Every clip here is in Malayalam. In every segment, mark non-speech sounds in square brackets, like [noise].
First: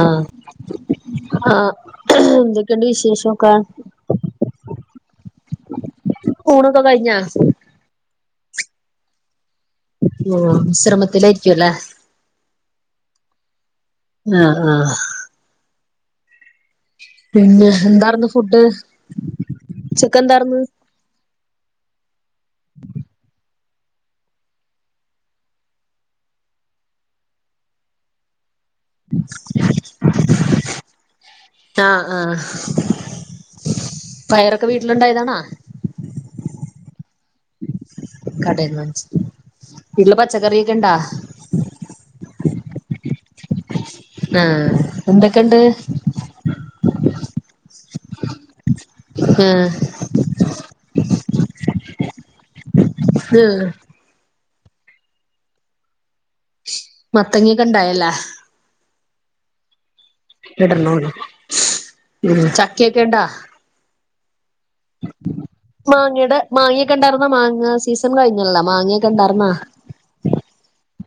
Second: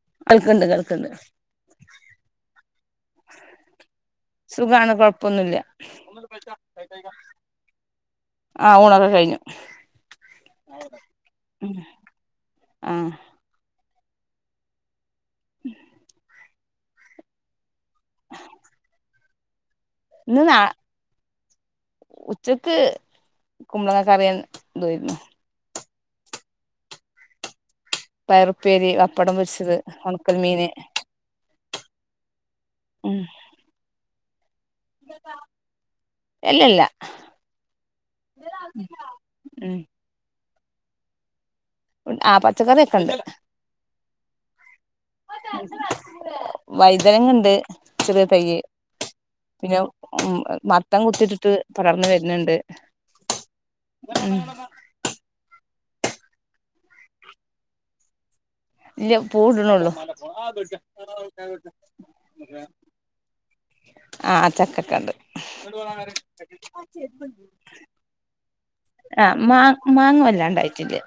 ആ കേൾക്കണ്ട് കേൾക്കണ്ട് ആ എന്തൊക്കെയുണ്ട് വിശേഷക്കെ സുഖാണ് കൊഴപ്പൊന്നുല്ല ഊണ് ഒക്കെ കഴിഞ്ഞോ ആ ഊണ് ഒക്കെ കഴിഞ്ഞു ഓ വിശ്രമത്തിലായിരിക്കല്ലേ. ആ ആഹ് ആഹ് പിന്നെ എന്തായിരുന്നു ഫുഡ് ഉച്ചക്ക് ഇന്ന് നാ എന്താർന്ന് ഉച്ചക്ക് കുമ്പളങ്ങ കറി എന്തോയിരുന്നോ പയർ ഉപ്പേരി ബപ്പടം പൊരിച്ചത് ഒണക്കൽ മീന്. ആ ആ ഉം പയറ് ക്കെ വീട്ടിലുണ്ടായതാണോ എല്ലല്ല കടേന്നു ഉം വീട്ടിൽ പച്ചക്കറി- ഇണ്ടോ ആ പച്ചക്കറിയൊക്കെണ്ട് ആഹ് എന്തൊക്കെണ്ട് വയ്തനങ്ങ ഇണ്ട് ചെറി തയ്യ് ആഹ് പിന്നെ ഉം മത്തം കുത്തിട്ട്- ത്ത് പടർന്നു വരുന്നുണ്ട് ആഹ് ഉം മത്തങ്ങിക്കെ ഇണ്ടായല്ല ഇല്ല പൂ ഇടിനെയുള്ളു ഇടണോന്ന് ചക്കയൊക്കെ ഇണ്ടാ ആഹ് ചക്കക്കണ്ട് മാങ്ങയുടെ മാങ്ങയൊക്കെ ഇണ്ടാർന്നാ മാങ്ങ സീസൺ കഴിഞ്ഞല്ലോ മാങ്ങയൊക്കെ ആ ഇണ്ടാർന്നാ മാ മാങ്ങ വല്ലാണ്ടായിട്ടുണ്ട്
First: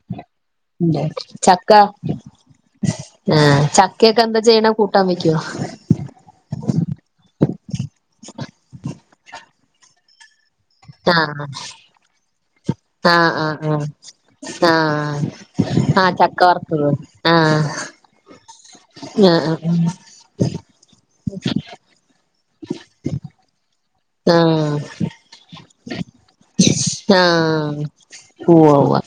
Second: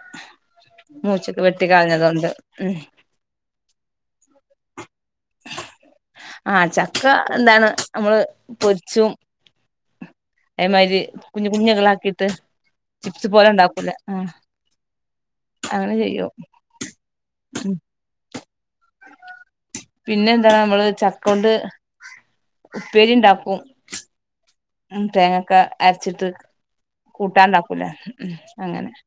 ചക്ക ഉം ആ ചക്കയൊക്കെ എന്ത് ചെയ്യണം ആഹ് ചക്ക എന്താണ് നമ്മളെ പൊരിച്ചും അതേമാതിരി ആഹ് കുഞ്ഞു കുഞ്ഞുകളാക്കിയിട്ട് ആഹ ചിപ്സ് പോലെ ആഹ് ഉണ്ടാക്കൂലേ ആ ആഹ ആഹ അങ്ങനെ ആഹ ചെയ്യും ചക്ക വർത്തത് ആഹ് ഉം ആഹ് ആ പിന്നെ എന്താ നമ്മള് ചക്കണ്ട് ഉപ്പേരി ണ്ടാക്കും ഉ തേങ്ങൊക്കെ അരച്ചിട്ട് തേങ്ങക്കെ തേങ്ങക്കെ അരച്ചിട്ട് ആഹ് കൂട്ടാണ്ടാക്കൂലേ ഉവ്വ് അങ്ങനെ ഉവ്വ്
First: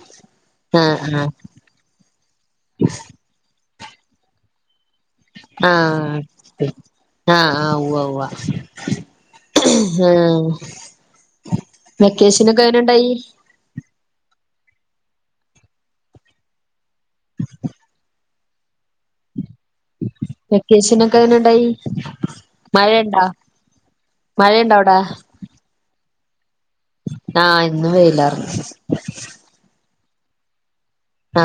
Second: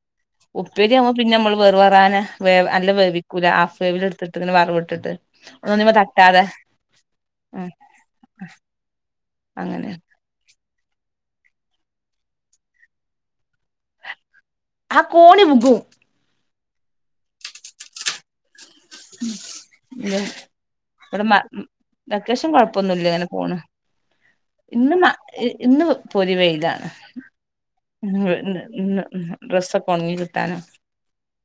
ആഹ് ആഹ് ഉപ്പരിയാവുമ്പോൾ പിന്നെ നമ്മള് വെറു വരാന്ന വേവ് അല്ല വേവിക്കൂലആഹ് വേവി എടുത്തിട്ട് വറവിട്ടിട്ട് ഒന്നിമ്മെ ആഹ് തട്ടാതെ ഉം ആഹ് ഉവ്വ ഉവ്വ ആഹ് അങ്ങനെ [unintelligible] വെക്കേഷിനൊക്കെങ്ങനുണ്ടായി ആ കോണി വുഗ്ഗും ഇ വെക്കേഷനൊക്കെ ഇവിടെ എങ്ങനെണ്ടായി ലൊക്കേഷൻ കൊഴപ്പൊന്നുല്ല മഴയുണ്ടോ ങ്ങനെ പോണ് മഴയുണ്ടോ അവിടെ ഇന്ന് ഇന്ന് പൊരി വെയിലാ [inaudible] ആഹ് ഇന്ന് ഒ വെയിലാർന്നു ണങ്ങി കിട്ടാന ആ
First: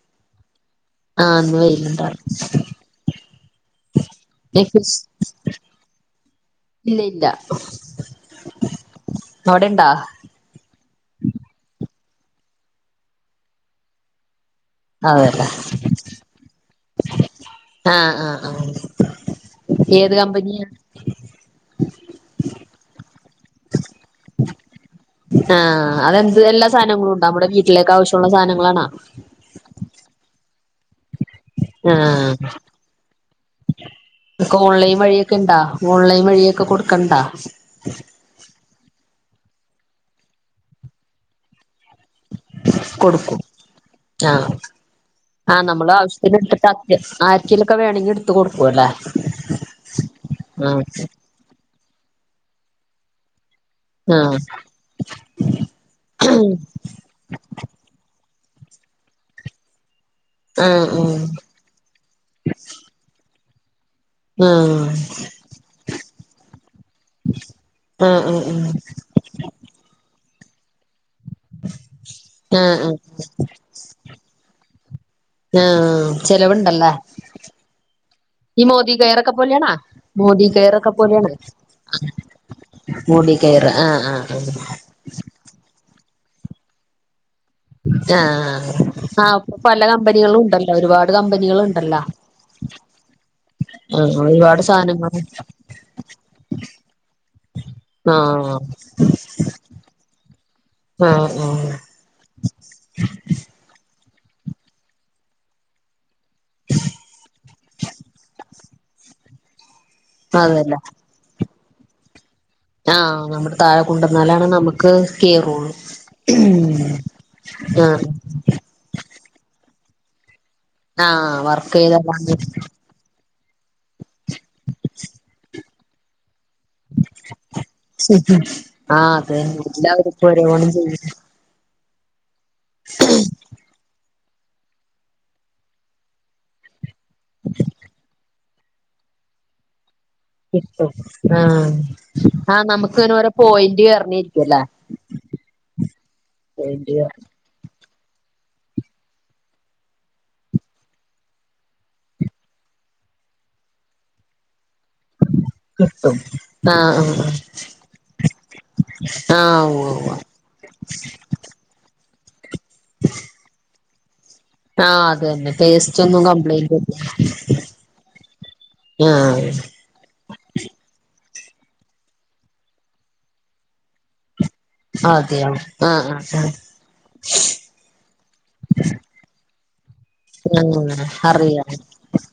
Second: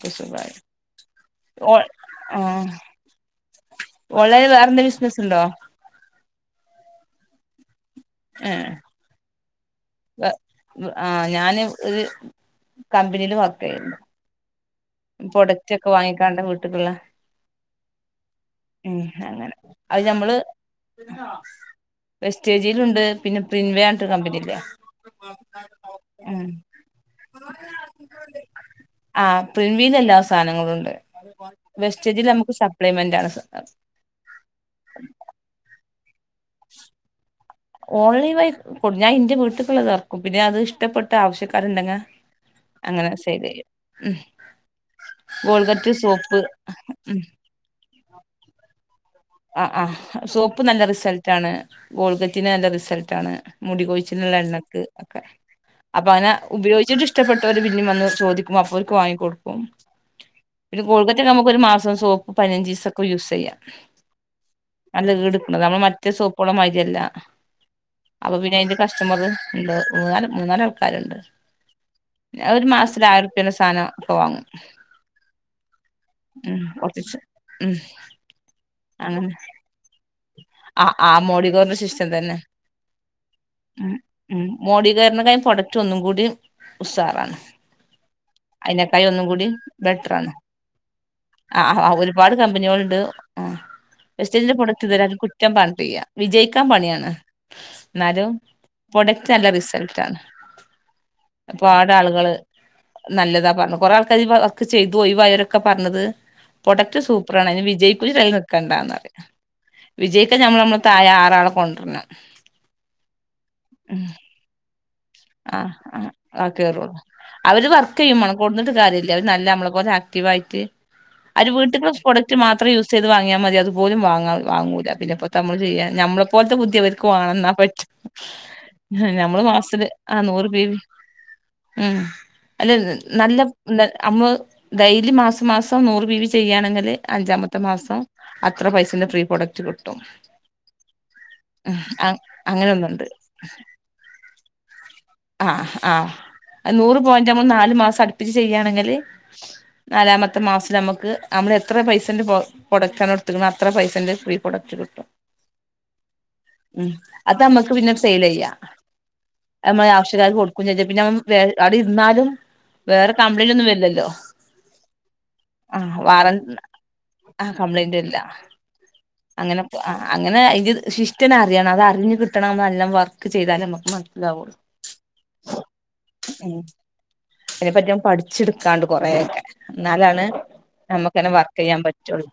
ക്കെ സുകായി ആ ഇന്ന് വെയിലുണ്ടാ ഓണ്ലൈന് വേറെന്താ ബിസിനസ് ഉണ്ടോ ഇല്ല ഇല്ല ഏ അവിടെണ്ടാ വ് വ് ആ ഞാന് ഒരു കമ്പനിൽ വർക്കുന്നു അതേല്ലേ പ്രൊഡക്റ്റ് ഒക്കെ വാങ്ങിക്കാണ്ട് വീട്ട് ക്ള്ളെ ആഹ് ആഹ് ആഹ് ഉം അങ്ങനെ അത് ഏത് ഞമ്മള് കമ്പനിയാ വെസ്റ്റേജിലുണ്ട് പിന്നെ പ്രിൻവേ ആണ്ട് കമ്പനില്ലേ ആ അതെന്ത് ഉം എല്ലാ സാനങ്ങളു ഉണ്ടാ നമ്മടെ വീട്ടിലേക്ക് ആവശ്യമുള്ള സാനങ്ങളാണാ വീട്ടിലെ എല്ലാ സാനങ്ങളും ഉണ്ട് ആഹ് വെസ്റ്റേജിലമ്മക്ക് സപ്ലിമെന്റ് ആണ് സ ഓൺലൈ വഴിയെക്കെ കൊടുക്കണ്ടാ ഓൺലൈൻ വ ഞാൻ എന്റെ വീട്ടിക്കുള്ളത് ഇറക്കും പിന്നെ അത് ഇഷ്ടപ്പെട്ട് ആവശ്യക്കാരുണ്ടെങ്കിൽ അങ്ങനെ കൊടുക്കും സെയിൽ ചെയ്യും ഉം ആ ആ നമ്മൾ ഗോൾഗറ്റ് സോപ്പ് ആവശ്യത്തിനെടുത്തിട്ട് ആർ ഉം ആർക്കേലുമൊക്കെ വേണെങ്കി എടു ത്ത് കൊടുക്കുവല്ലേ അ അ സോപ്പ് നല്ല റിസൾറ്റ് ആണ് ഗോൾ റ്റിന് നല്ല റിസൽറ്റാണ് മുടികൊഴിച്ചില്ന്ള്ള ആഹ് എണ്ണക്ക് ഒക്കെ അപ്പ അങ്ങ്നെ ഉപയോഗിച്ചിട്ട് ഇഷ്ടപ്പെട്ടോൽ പിന്നെം വന്ന് ചോദി വ ഫ്യൂൽക്ക് വാങ്ങി കൊടുക്കും പിന്നെ ആഹ് കോൾഗറ്റൊക്കെ നമ്മക്ക് ഒരു മാസം സോപ്പ് പയിനഞ്ചീസ് ഒക്കെ യൂസ് ചെയ്യാം [inaudible] ആഹ് ആഹ് നല്ല ഈട്ക്ക്ണത് നമ്മള് മറ്റേ സോപ്പോളെ മായിരിയല്ല ആഹ് ആഹ് അപ്പൊ പിന്നെ ആഹ് അതിന്റെ കസ്റ്റമർ ഉണ്ട് മൂന്നാ മൂന്നാല് ആൾക്കാരുണ്ട് ഞാ ആഹ് ഒരു ആഹ് മാസത്തില ആയിരം ഉറുരപ്യന്റെ സാനം ഇപ്പൊ വാങ്ങും ആഹ് ഉം ചെലവുണ്ടല്ലേ ഒത്തിച് ഉം ദി കയറൊക്കെ അങ്ങനെ പോലെയാണാ മോദി കെയറൊക്കെ ആഹ് ആഹ് പോലെയാണാ മോഡികെയറിന്റെ സിസ്റ്റം തന്നെ മോദി കെയറ് ആ ഉം ആ ആ ഉഷാറാണ് ആ ആ ആ ആപ്പൊ പല ബെറ്ററാണ് കമ്പനികളും ഉണ്ടല്ലോ ഒരുപാട് കമ്പനികള് ആ ഉണ്ടല്ലാ ഒരുപാട് കമ്പനികളുണ്ട് ആ വെസ്റ്റേജിന്റെ പ്രൊഡക്റ്റ് ഇതുവരെ ആരും കുറ്റം പർഞ്ഞിട്ടില്ല്യാ വിജയിക്കാൻ പണിയാണ് ന്നാലും ആഹ് പ്രൊഡക്റ്റ് നല്ല റിസൽറ്റാണ് ആഹ് ആഹ് പ്പാട് ആളുകള് നല്ലതാ പറഞ്ഞു കൊറേ ആൾ കൈ [unintelligible] ചെയ്തു ഒയിവായവരൊക്കെ പറഞ്ഞത് പ്രൊഡക്റ്റ് സൂപ്പറാണ്ണ് അതിന് വിജയിക്കൂലി കുറിച്ച് കണ്ടാന്നറ്യ വിജയിക്ക് നമ്മ അതല്ലേ നമ്മുടെ തായെ റാളെ കൊണ്ട പന്ന ആഹ് നമ്മുടെ താഴെ കുണ്ടന്നാലാണ് നമ്മുക് ആഹ് ആ് ആ കേറളൂ അവര് വർക്ക് ആഹ് ചെയ്യും വേണം കൊണ്ന്നിട്ട് കാര്യല്ല അവര് നല്ല നമ്മള ഒരാക്റ്റീവ് ആയി റ്റ് ആഹ് അത് ഒരു വർക്ക് വീട്ടക്ക് ചെയ്തതാണ് പ്രോഡക്റ്റ് മാത്രം യൂസ് ചെയ്ത് വാങ്ങിയാൽ മതി അതുപോലും വാങ്ങാം വാങ്ങൂല പിന്നെ പൊത്തമ്മൾ ചെയ്യൻ ഞമ്മൾ പോല്ത്തെ ഭുദ്ധിയവർക്ക് വാണം ന്നാ പറ്റും ഞമ്മള് ക്ലാസിൽ ഓരോന്ന് ചെയ്യ്ൻ ഉം അല്ലെ നല്ല ന [unintelligible] അമ്മ് ഡെയിലി മാസം മാസം നൂറ് ബി വി ചെയ്യാണെങ്കില് അഞ്ചാമത്തെ മാസം അത്ര പൈസന്റെ ഫ്രീ പ്രോഡക്റ്റ് കിട്ടും കിട്ടും ആഹ് ഉം ആഹ് അങ്ങനെ നമുക്ക് ഇങ്ങനെ ഓരോ പോയിന്റ് യെറഞ്ഞ ഇരിക്കുവല്ലേ ആഹ ആഹ പോയിന്റ് നൂറ് പോയിന്റ്മ്മൾ നാല് മാസംടു പിൻ ചെയ്യാണെങ്കില് നാലാമത്തെ മാസം നമുക്ക് നമ്മള് എത്ര പൈസന്റെ പ്രൊഡക്റ്റാണ് എടുത്ത് ണ് അത്ര പൈസന്റെ പ്രീ പ്രൊഡക്റ്റ് കിട്ടും കിട്ടും ഉം ആഹ് ആഹ് അത് നമ്മക്ക് ആഹ് ഉവ്വ് ഞമ്മളെ ഉവ്വ് ആവഷ്യകാർ ക്ക് കൊടുത്തും ചജ്ജ [unintelligible] പിന്നെ [unintelligible] അവിടെ ഇരുന്നാലും വേറെ കംപ്ലൈന്റ് ഒന്നും വരില്ലല്ലോ ആഹ് അത് തന്നെ ആ ടേസ്റ്റ് ഒന്നും വേറെ കംപ്ലൈന്റ് ആ കംപ്ലൈന്റ് വരില്ല ആഹ് അങ്ങനെ ആ അങ്ങനെ അതിന്റെ ശി [unintelligible] അറിയണം അത് അറിഞ്ഞ് കിട്ടണം എല്ലാം വർക്ക് ചെയ്താലേ നമുക്ക് മനസിലാവുള്ളൂ അതെയോ ആഹ് ആഹ് ഉ ആഹ് അതിനെപറ്റി ഒന്ന് പഠിച്ചെടുക്കാണ്ട് കൊറെയൊക്കെ എന്നാലാണ് ആഹ് നമുക്ക് തന്നെ വർക്ക് അറിയാം ചെയ്യാൻ പറ്റുള്ളൂ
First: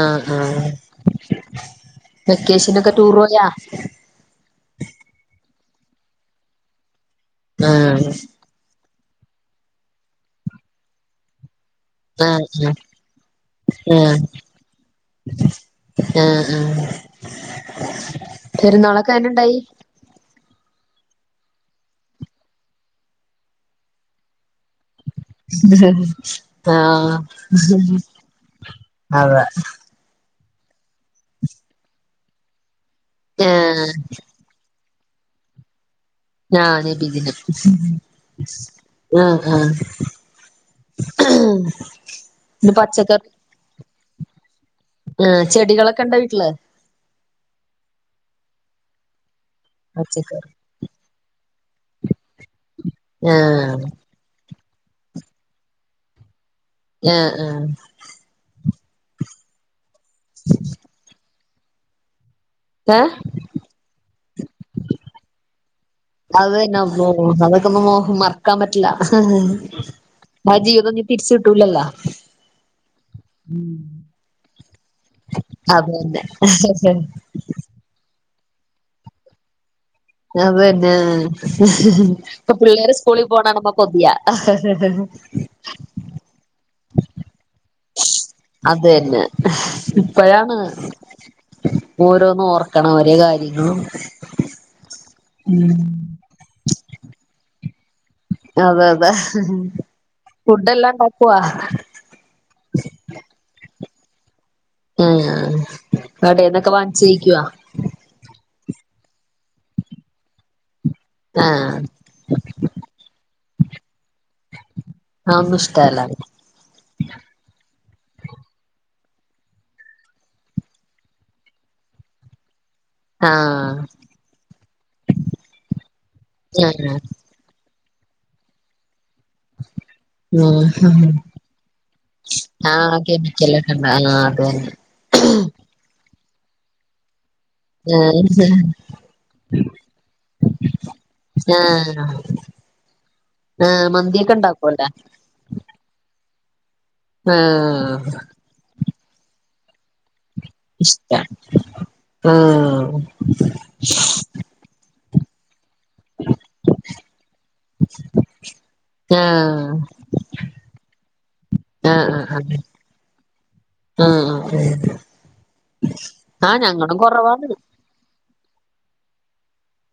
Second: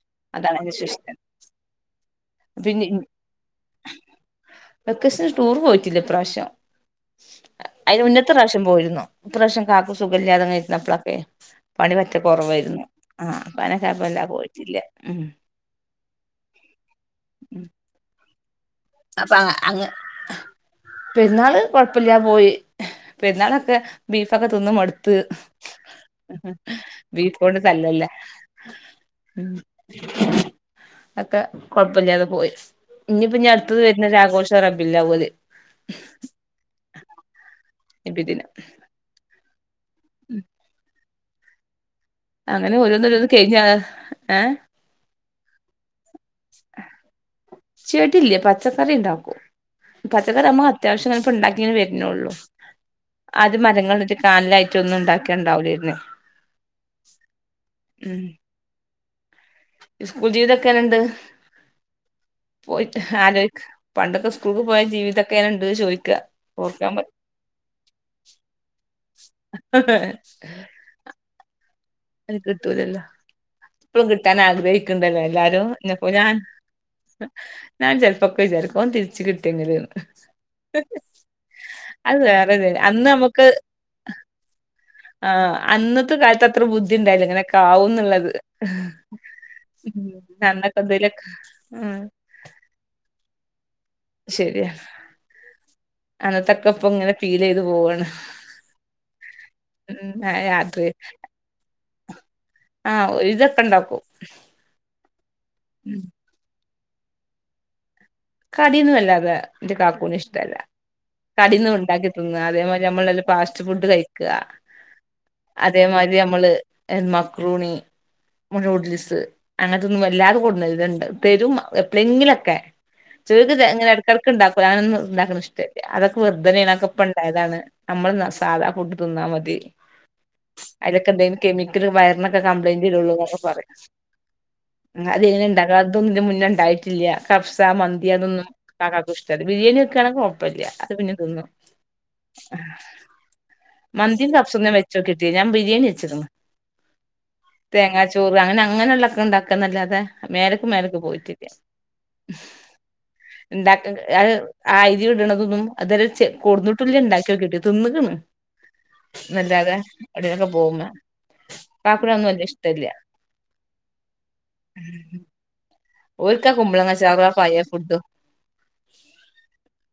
ആഹ് അതാണ് ആഹ് വിശിഷ്ടം പിന്നേ വെക്കേഷനൊക്കെ ടൂർ പോയാ വെക്കേഷൻ ടൂറ് പോയി ഈ പ്രാവശ്യം അതിന് ആഹ് മുന്നത്തെ പ്രാവശ്യം പോയിരുന്നോ ഈ പ്രാവശ്യം കാക്ക സുഖമില്ലാതെ ഇരുന്നപ്പോളൊക്കെയേ ആ ആ അപ്പനക്കായപ്പോ വല്ലാതെ പോയിട്ടില്ല ഉം ആ ആ പെരുന്നാളൊക്കെ അപ്പൊ എങ്ങനുണ്ടായി അങ്ങ് പെരുന്നാള് കൊഴപ്പവില്ലാതെ പോയി പെരുന്നാളൊക്കെ ബീഫൊക്കെ തിന്ന് മടുത്ത് ആഹ് ത്ത് [unintelligible] തല്ലല്ലേ. അതെ അതൊക്കെ കൊഴപ്പമില്ലാതെ പോയി. ഇനി പിന്നെ ഇപ്പൊ ആഹ് വരുന്നു ഒരു ആഘോഷം ആണ്. [unintelligible] ഞാ നബിദിനം ആഹ് ആഹ്. ഉം പിന്നെ അങ്ങനെ ഓരോന്ന് പച്ചക്കറി ഓരോന്ന് കേക്കാണ്. ഏഹ് ആഹ് ചെടികളെ കണ്ടോ വീട്ടില് ചെടില്ല പച്ചക്കറിയുണ്ടാക്കും. പച്ചകറി പച്ചക്കറി നമ്മള് അത്യാവശ്യത്തിന്. ഇപ്പ ഉണ്ടാക്കേ വരുന്നേള്ളൂ. അത് ആഹ് മരങ്ങളിട്ട്. [unintelligible] മറ്റൊന്ന് ഉണ്ടാക്കേണ്ടാ വരുന്നേ. ആ ആ സ്കൂൾ ജീവിതൊക്കെനണ്ട് പോയിട്ട് ഏഹ് ആലോയ്ക്ക് പണ്ടത്തെ സ് സ്കൂൾക്ക് പോയ ജീവിതൊക്കെ എങ്ങനെണ്ട് ചോ അതനെ അന്നും ഇന്നും അതൊക്കെ ഒന്നും മറക്കാൻ പറ്റില്ല ആ ജീവിതം ഞ്ഞ് തിരിച്ചു കിട്ടൂലല്ലോ അത് കിട്ടൂലല്ലോ ഇപ്പളും കിട്ടാൻ ആഗ്രഹിക്കണ്ടല്ലേ എല്ലാരും അത് [unintelligible] തന്നെ ഞാൻ ഞാൻ ച ൽപൊക്ക വിചാർക്കും അഒന്ന്തിരിച്ച് കിട്ട്യങ്ക് ല്ന്ന് അത് തനെ അത് ഇപ്പൊ വേറൊരു പിള്ളേര് അന്ന് സ്കൂളിൽ നമുക്ക് പോണാണു മ്മം കൊതിയാ ആഹ് അന്നത്തെ കാലത്ത് അത്ര ബുദ്ധി ഉണ്ടായില്ല ഇങ്ങനെക്കാവുന്നുംള്ളത് അത് തന്നെ ഉം ഇപ്പഴാണ് അന്നൊക്കെന്തേലൊക്കെ ആ അ ശരി യാ അനത്തൊക്കെ ഇപ്പം ഇങ്ങനെ ഫീൽ ചെയ്ത് പോവാ അതെ അതെ ഉം ആ ഫുഡ് യാത്രയില് എല്ലാം ഉണ്ടാക്കുവാ ആഹ് ഇതൊക്കെ ണ്ടാക്കും ആഹ് ആ കടെന്നൊക്കെ വാ ചെയിക്ക് യോ ട്യേന്ന് വല്ലാതെ ഇന്റെ കാക്കൂ ന് ഇഷ്ടല്ല കടി ന്ന് ആഹ് ഇണ്ടാക്കി തിന്നാ അതേമാരി നമ്മൾ ണ്ടല്ലോ ഫാസ്റ്റ് ഫുഡ് കഴിക്കാ അതൊന്നും ഇഷ്ടല്ല അതേമാതിരി നമ്മള് മക്രൂണി ന്യൂഡിൽസ് അങ്ങനത്തൊന്നും വല്ലാതെ കൊടുന്നരൂല ഇണ്ട് തെരും എപ്ളെങ്കിലൊക്കെ ചലോൽക്ക് ആഹ് ഇങ്ങനെ എടക്കടക്ക് ഉണ്ടാക്കുലേ അങ്ങനൊന്നും ഉണ്ടാക്കണ ഇഷ്ടല്യ അതൊക്കെ വെർതനേണ് അഒക്കെ ആഹ് ഇപ്പം ഇണ്ടായതാണ് നമ്മള് ന്നാ സാധാ ഫുഡ് തിന്നാ മതീ ഉം അയ് ലൊക്കെ എന്തേലും കെമിക്കൽ വയറിനൊക്കെ ആഹ് കപ്ലയിൻ്റെരെള്ളൂ ന്നൊക്കെ പറിം കെമിക്കലൊക്കെ ഉണ്ട് ആഹ് അത് തന്നെ [unintelligible] പിന്ന ഉണ്ടായിട്ടില്ല കബ് മന്തിയതൊന്നും ആഹ് കാക്കാക്കും ഇഷ്ടല്ല ബിരിയാണി വെക്കാണെങ്കിൽ കുഴപ്പല്ല അത് പിന്നിം തിന്നും ആഹ് ആഹ് മന്തിയും മന്തിയൊക്കെ കഫ്സ ഒന്നും ഞാൻ ഉണ്ടാക്കുവല്ലേ വെച്ചോക്കിട്ടില്ല ഞാൻ ബിരിയാണി വെച്ച്ക്ക് ണ് ആഹ് തേങ്ങാ ചോറ് അങ്ങനെ അങ്ങനെ ഉള്ളൊക്കെ ഇണ്ടാ ക്കന്നല്ലാതെ മേലക്കും മേലക്ക് ഇഷ്ടാ പോയിട്ടില്ല ആഹ് ഐരിലിട്ണ തൊന്നും അതര് ച് കൊട്ന്നുട്ടുല്യ ഇണ്ടാക്കിനോക്കിട്ടും തിന്നു ക്ണ് ആഹ് നല്ലാതെ എവിടലോക്കെ പോകുംമ്പ കാക്കൂന് ആഹ് അതൊന്നും വല്ല്യ ആഹ് ഇഷ്ടല്ല ആഹ് ആഹ് ഓല്ക്കാ ആഹ് കുമ്പളങ്ങ ഞങ്ങളും ചാറും ആ കൊറവാണ് പയേ ഫുഡും ഉ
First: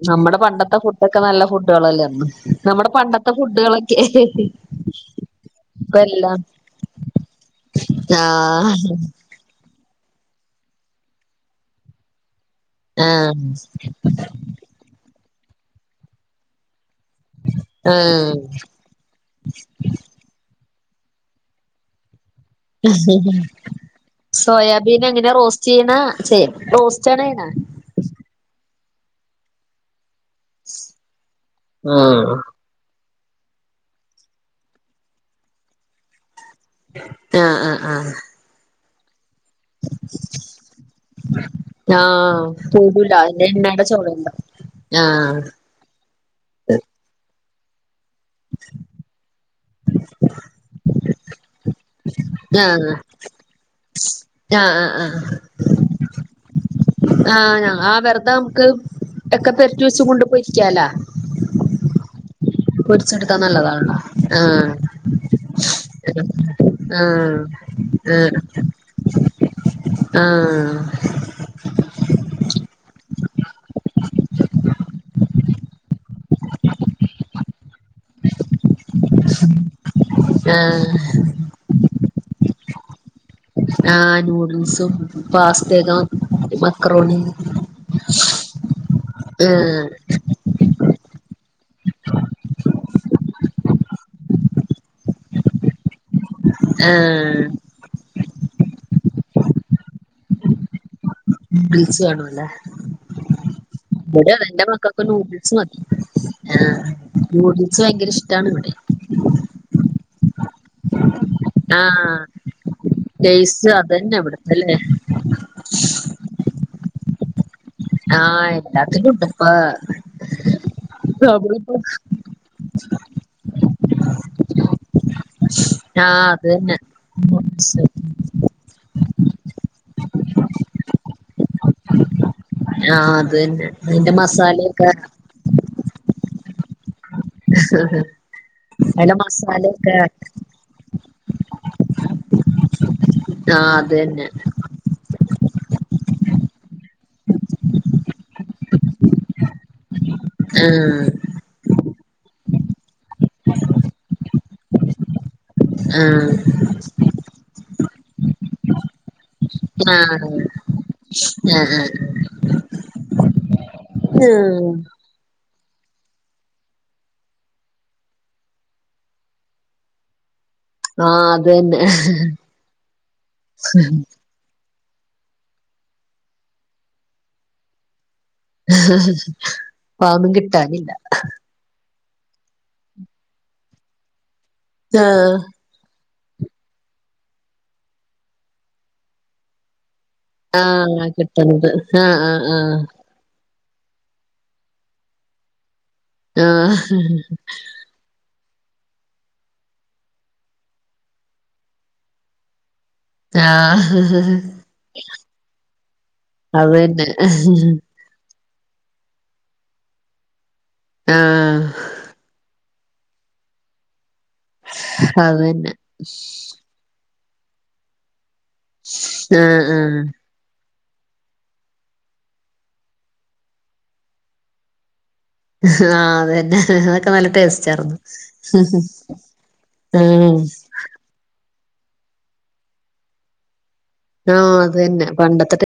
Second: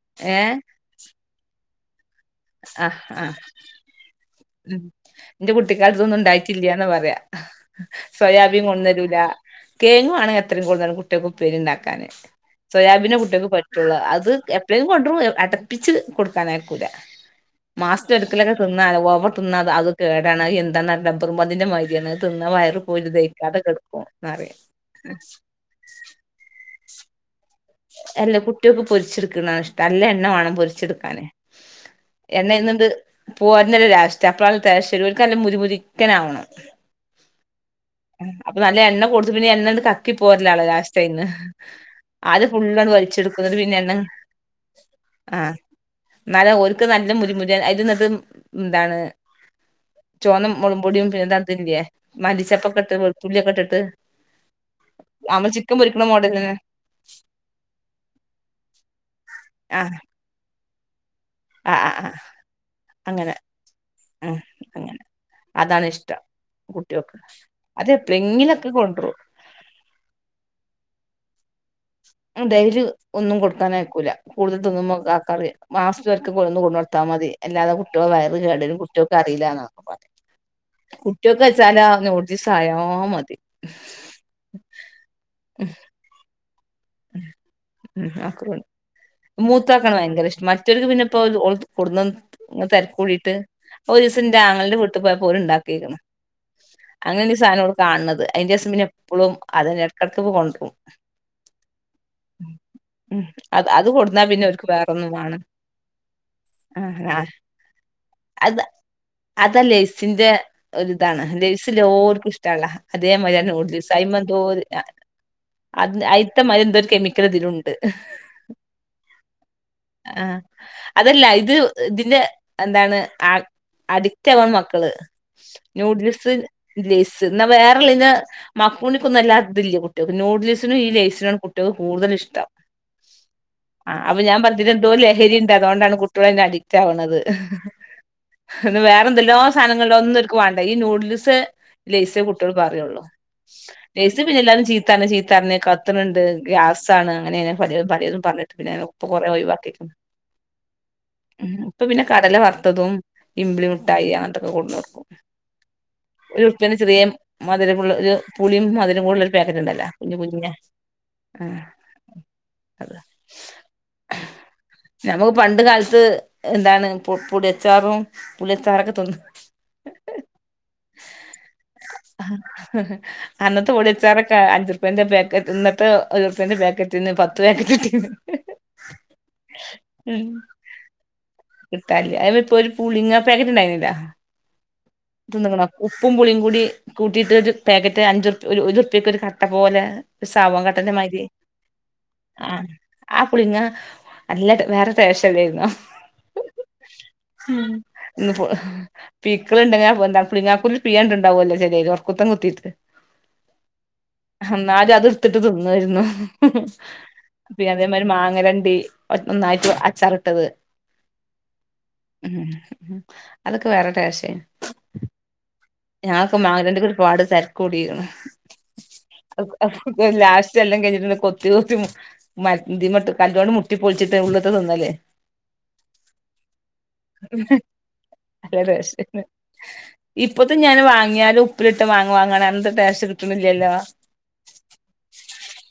നമ്മുടെ പണ്ടത്തെ ഫുഡൊക്കെ നല്ല ഫു ഡേളല്ലാരുന്നൊ ആഹ് ആ ഉ ഇന്റെ ഇപ്പ കുട്ടിക്കാലത്ത്തൊന്നും എല്ലാം ഉണ്ടായിട്ടില്ലാന്നാ പർയാ സോയാബീൻ ആഹ് കൊന്നരൂല കേങ്ങുവാണെങ്കി എത്രയും കൊട്ന്നോളീം കുട്ടികൾക്ക് ഉപ്പേരി ഉണ്ടാക്കാന് സോയാബീനെ ആഹ് കുട്ടികൾക്ക് പറ്റുള്ളൂ അത് എപ്പളെലും കൊണ്ട് വരും അടപ്പിച്ച് കൊടുക്കാനായക്കൂല്ല മാസത്തിൽ ആഹ് ഒരിക്കലൊക്കെ തിന്നാ ഓവർ തിന്നാ അത് കേടാണ് അത് എന്ത് [unintelligible] ഡബ്ബറും പന്തിന്റെ മാതിരിയാണ് തിന്നാ വയറ് പോയി ദഹിക്കാതെ കെടക്കും ന്നറിം സോയാബീൻ എങ്ങനെയ റോസ്റ്റ് ചെയ്യണ ചെയ്യ റോസ്റ്റാണോ ചെയ്യണേ അല്ല കുട്ടികക്ക് പൊരിച്ചെടുക്കണ ഇഷ്ടം അല്ലെ എ ണ്ണ വേണം പൊരിച്ചെടുക്കാന് ആഹ് എണ്ണ അയ്ന്ന്ണ്ട് പോരണം ഒര് ലാസ്റ്റ് അപ്പളാണ് ടേസ്റ്റ് വര ഓര്ക്കു നല്ല മുരി മുരിക്കനെ ആവണം ആ ആ ആ അത് പിന്നെ അണ്ട് കക്കി പോരലാണ് ലാസ്റ്റയിന്ന് ആഹ കൂടൂല എണട ചോടണ്ട ആഹ ആ [unintelligible] അതിന്റ നടും എന്താണ് [unintelligible] ചോന്ന മുളുംപൊടിയും പിന്നെതാതില്ലേ മലിച്ചപ്പൊക്കെ ഇട്ട് ആഹ് വെളുത്തുള്ളിയൊക്കെ ഇട്ടിട്ട്- ആഹ് ആഹ് നമ്മള് ചിക്കൻ പൊരിക്കണ മോഡെലി തന്നെ ആഹ് ഞ ആ വെറുതെ നമുക്ക് ഒക്കെ ആ പെരട്ടി വെച്ച് കൊണ്ട് പോയി ക്കേല ആ ആ ആഹ് പൊരിച്ചെടുക്കാൻ നല്ലതാണ് ആ അങ്ങനെ അതാണ് ഇഷ്ടം ആ കുട്ടിയോൾക്ക് അത് എപ്പളെങ്കിലൊക്കെ കൊണ്ടരും ആ ആ ഡൈര് ഒന്നും കൊടുക്കാൻ ആക്കൂല്ല കൂടുതൽൊന്നും ആക്കാറിയ മാസം വർക്ക് കൊന്ന് കൊണ്ട കൊടുത്താ മതി അല്ലാതെ കുട്ടികളൾ വയറ കേടും കുട്ടിയോക്ക് അറിയില്ല പറ ആഹ് കുട്ടിയൊക്കെ വെച്ചാ സായ മതി ആഹ് നൂഡിൽസും പാസ്ത- ഉ മക്രോണി അണ്ട് മൂത്ത ഏഹ് ആക്ക ഭയങ്കര ഇഷ്ടം മറ്റവർക്ക് പിന്നെ- ഇ കുട തരക്കൂടിയിട്ട് ഒരു ദിവസംറെ ആങ്ങളിന്റെ വീട്ടിൽ പോയ പോലും ഉണ്ടാക്കിരിക്കണം [unintelligible] അങ്ങനാണ് ഈ ഏഹ് സാധന ഇവിടെ കാണണത് അതിന്റെ ഇസം പിന്നെ എപ്പോഴും അതിനെടക്കെടക്ക് പോ കൊണ്ടുപോകും നൂഡിൽസ് വേണം അല്ലേ അത് അത് കൊടുന്നാ ഇവിടെ പിന്നെ എന്റെ ഓര്ക്ക് മക്കൾക്ക് വേറൊന്നും വേണം നൂഡിൽസ് മതി ആ ആഹ് നൂഡിൽസ് ഭയങ്കര ഇഷ്ടാണ് ഇവിടെ ചിന്ത ഒരു അതാണ് ലെയ്സ് ആഹ് ലോർക്കും ഇഷ്ടമല്ല അതേമാതിരി തന്നെ ലേസ് ന്യൂഡിൽസ് അതുമേ അതന്നെ എന്തോ ഇവിടത്തെല്ലേ [unintelligible] എന്തോ ഒരു കെമിക്കൽ ഇതിലുണ്ട് ആഹ എല്ലാത്തിട്ടുണ്ട്പ്പപ്പ ആ അതല്ല ഇത് നമ്മളിപ്പോ ഇതിന്റെ എന്താണ് ആ അഡിക്റ്റ് ആവാണ് മക്കള് ആഹ് നൂഡിൽസ് അത് തന്നെ ലെയ്സ് എന്നാ നൂഡിൽസ് വേറെള്ളന്ന മക്കുണിക്കൊന്നുംല്ല ഇതില്ല കുട്ടികൾക്ക് നൂഡിൽസിനും ഈ ലൈസ് കുട്ടികൾ കൂടുതൽ ഇഷ്ടം ആഹ അത് തന്നെ ആ തിന്റെ മസാലൊക്കെ കുട്ടികള തന്നെ അഡിക് ആവണന്നത് ഇന്ന് വേറെ അതിന്റെ എന്തെല്ലോ മസാലയൊക്കെ സാധനങ്ങളിലോ ഒന്നുംക്ക വേണ്ട ഈ നൂഡിൽസ് ലേസ കുട്ട ട്ടികൾക്കു പറയുള്ളൂ ആഹ് അത് ലെയ്സി തന്നെ പിന്നെ എല്ലാവരും ചീത്തെ ചീത്തറിനെ ട്ടനുണ്ട് പണ്ട് ഗ്യാസാണ് അങ്ങനെെ പല പലതും പറഞ്ഞിട്ട് പിന്നെെ ഒപ്പ കുറെേ ഒഴിവാക്കിയിുന്നു ആഹ ഇപ്പൊ പിന്നെ കടല വറുത്തതും ഇംപ്ളിമുട്ടായി അങ്ങനത്തൊക്കെ കൊണ്ട്ോർക്കും ആഹ് ഒരു ഉപ്പന് ചെറിയ മൊ എരിവ് ഉള്ളത് പുളിയും മതുരം ഉള്ളത് ല്ല ഡാക്കിട്ടുണ്ടല്ലോ കുഞ്ഞു കുഞ്ഞ ആഹ ആഹ ആഹ പണ്ട കാലത്ത് എന്താണ് പുളിയച്ചാറും പുളിയച്ചാറൊക്കെ തിന്നും ആഹ് അത് തന്നെ അന്നത്ത ടിച്ചാറക്ക അഞ് പ്പ എന്താ പാക്കറ്റ് പത്ത് ഒരുുപ്പന്റെ പാക്കറ്റ നിന്ന് പത്ത് പാക്കറ്റിന്ന് പന്നും കിട്ടാനില്ല തല്ല അ ഇപ്പൊ ഒരു പുളിങ്ങാ പാക്കറ്റ് ഉണ്ടായിുന്നില്ല ആഹ് തന്നങ്ങ ന ഉപ്പും പുളിയും കൂടി കൂട്ടിയിട്ട് ഒരു പാക്കറ്റ് അഞ്ച് ഒരു റുപ്പ്യക്ക്ൊ ഒരു കട്ട പോലെ സാവ ആഹ് കിട്ടണ്ട് ആഹ് ആഹ് ആഹ അല്ല വേറെൊ ശംല്ലായിരുന്നുോ [unintelligible] ആഹ പീക്കളുണ്ടെന്തങ്ങക്കല് പീണ്ടാവുമല്ലേ ശരിഓർക്കുത്തം കുത്തിയിട്ട് [unintelligible] ആഹ തിന്നോരുന്നു പിന്നെ ആഹ് അതെ മാതിരി മാങ്ങ ടി നന്നായിട്ട് അച്ചറിട്ടത് ഉം അതൊക്കെ വേറെ ടേസ് അത് തന്നെ ഞങ്ങക് മ രണ്ട് കുറി പാട് തിരക്ക് കൂടിക്ക്ണ് ആഹ ആഹ എല്ലാം കഴിഞ്ഞിട്ടുണ്ട് കൊത്തി കൊത്തി മതി മട്ട് കല്ലോണ്ട് മുട്ടി പൊളിച്ചിട്ട് ഉള്ളത്തെ തിന്നല്ലേ ആഹ അതന്നെ അതൊക്കെ നല്ല ടേസ്റ്റ് ആരുന്നു നല്ല ടേസ്റ്റ് ആ ഇപ്പത്തെ ഞാൻ വാങ്ങിയാലും ഉപ്പിലിട്ടമാങ്ങാ വാങ്ങണ അന്നത്തെ ടേസ്റ്റ് കിട്ടുന്നില്ലല്ലോ ആഹ അത് തന്നെ പണ്ടത്തെ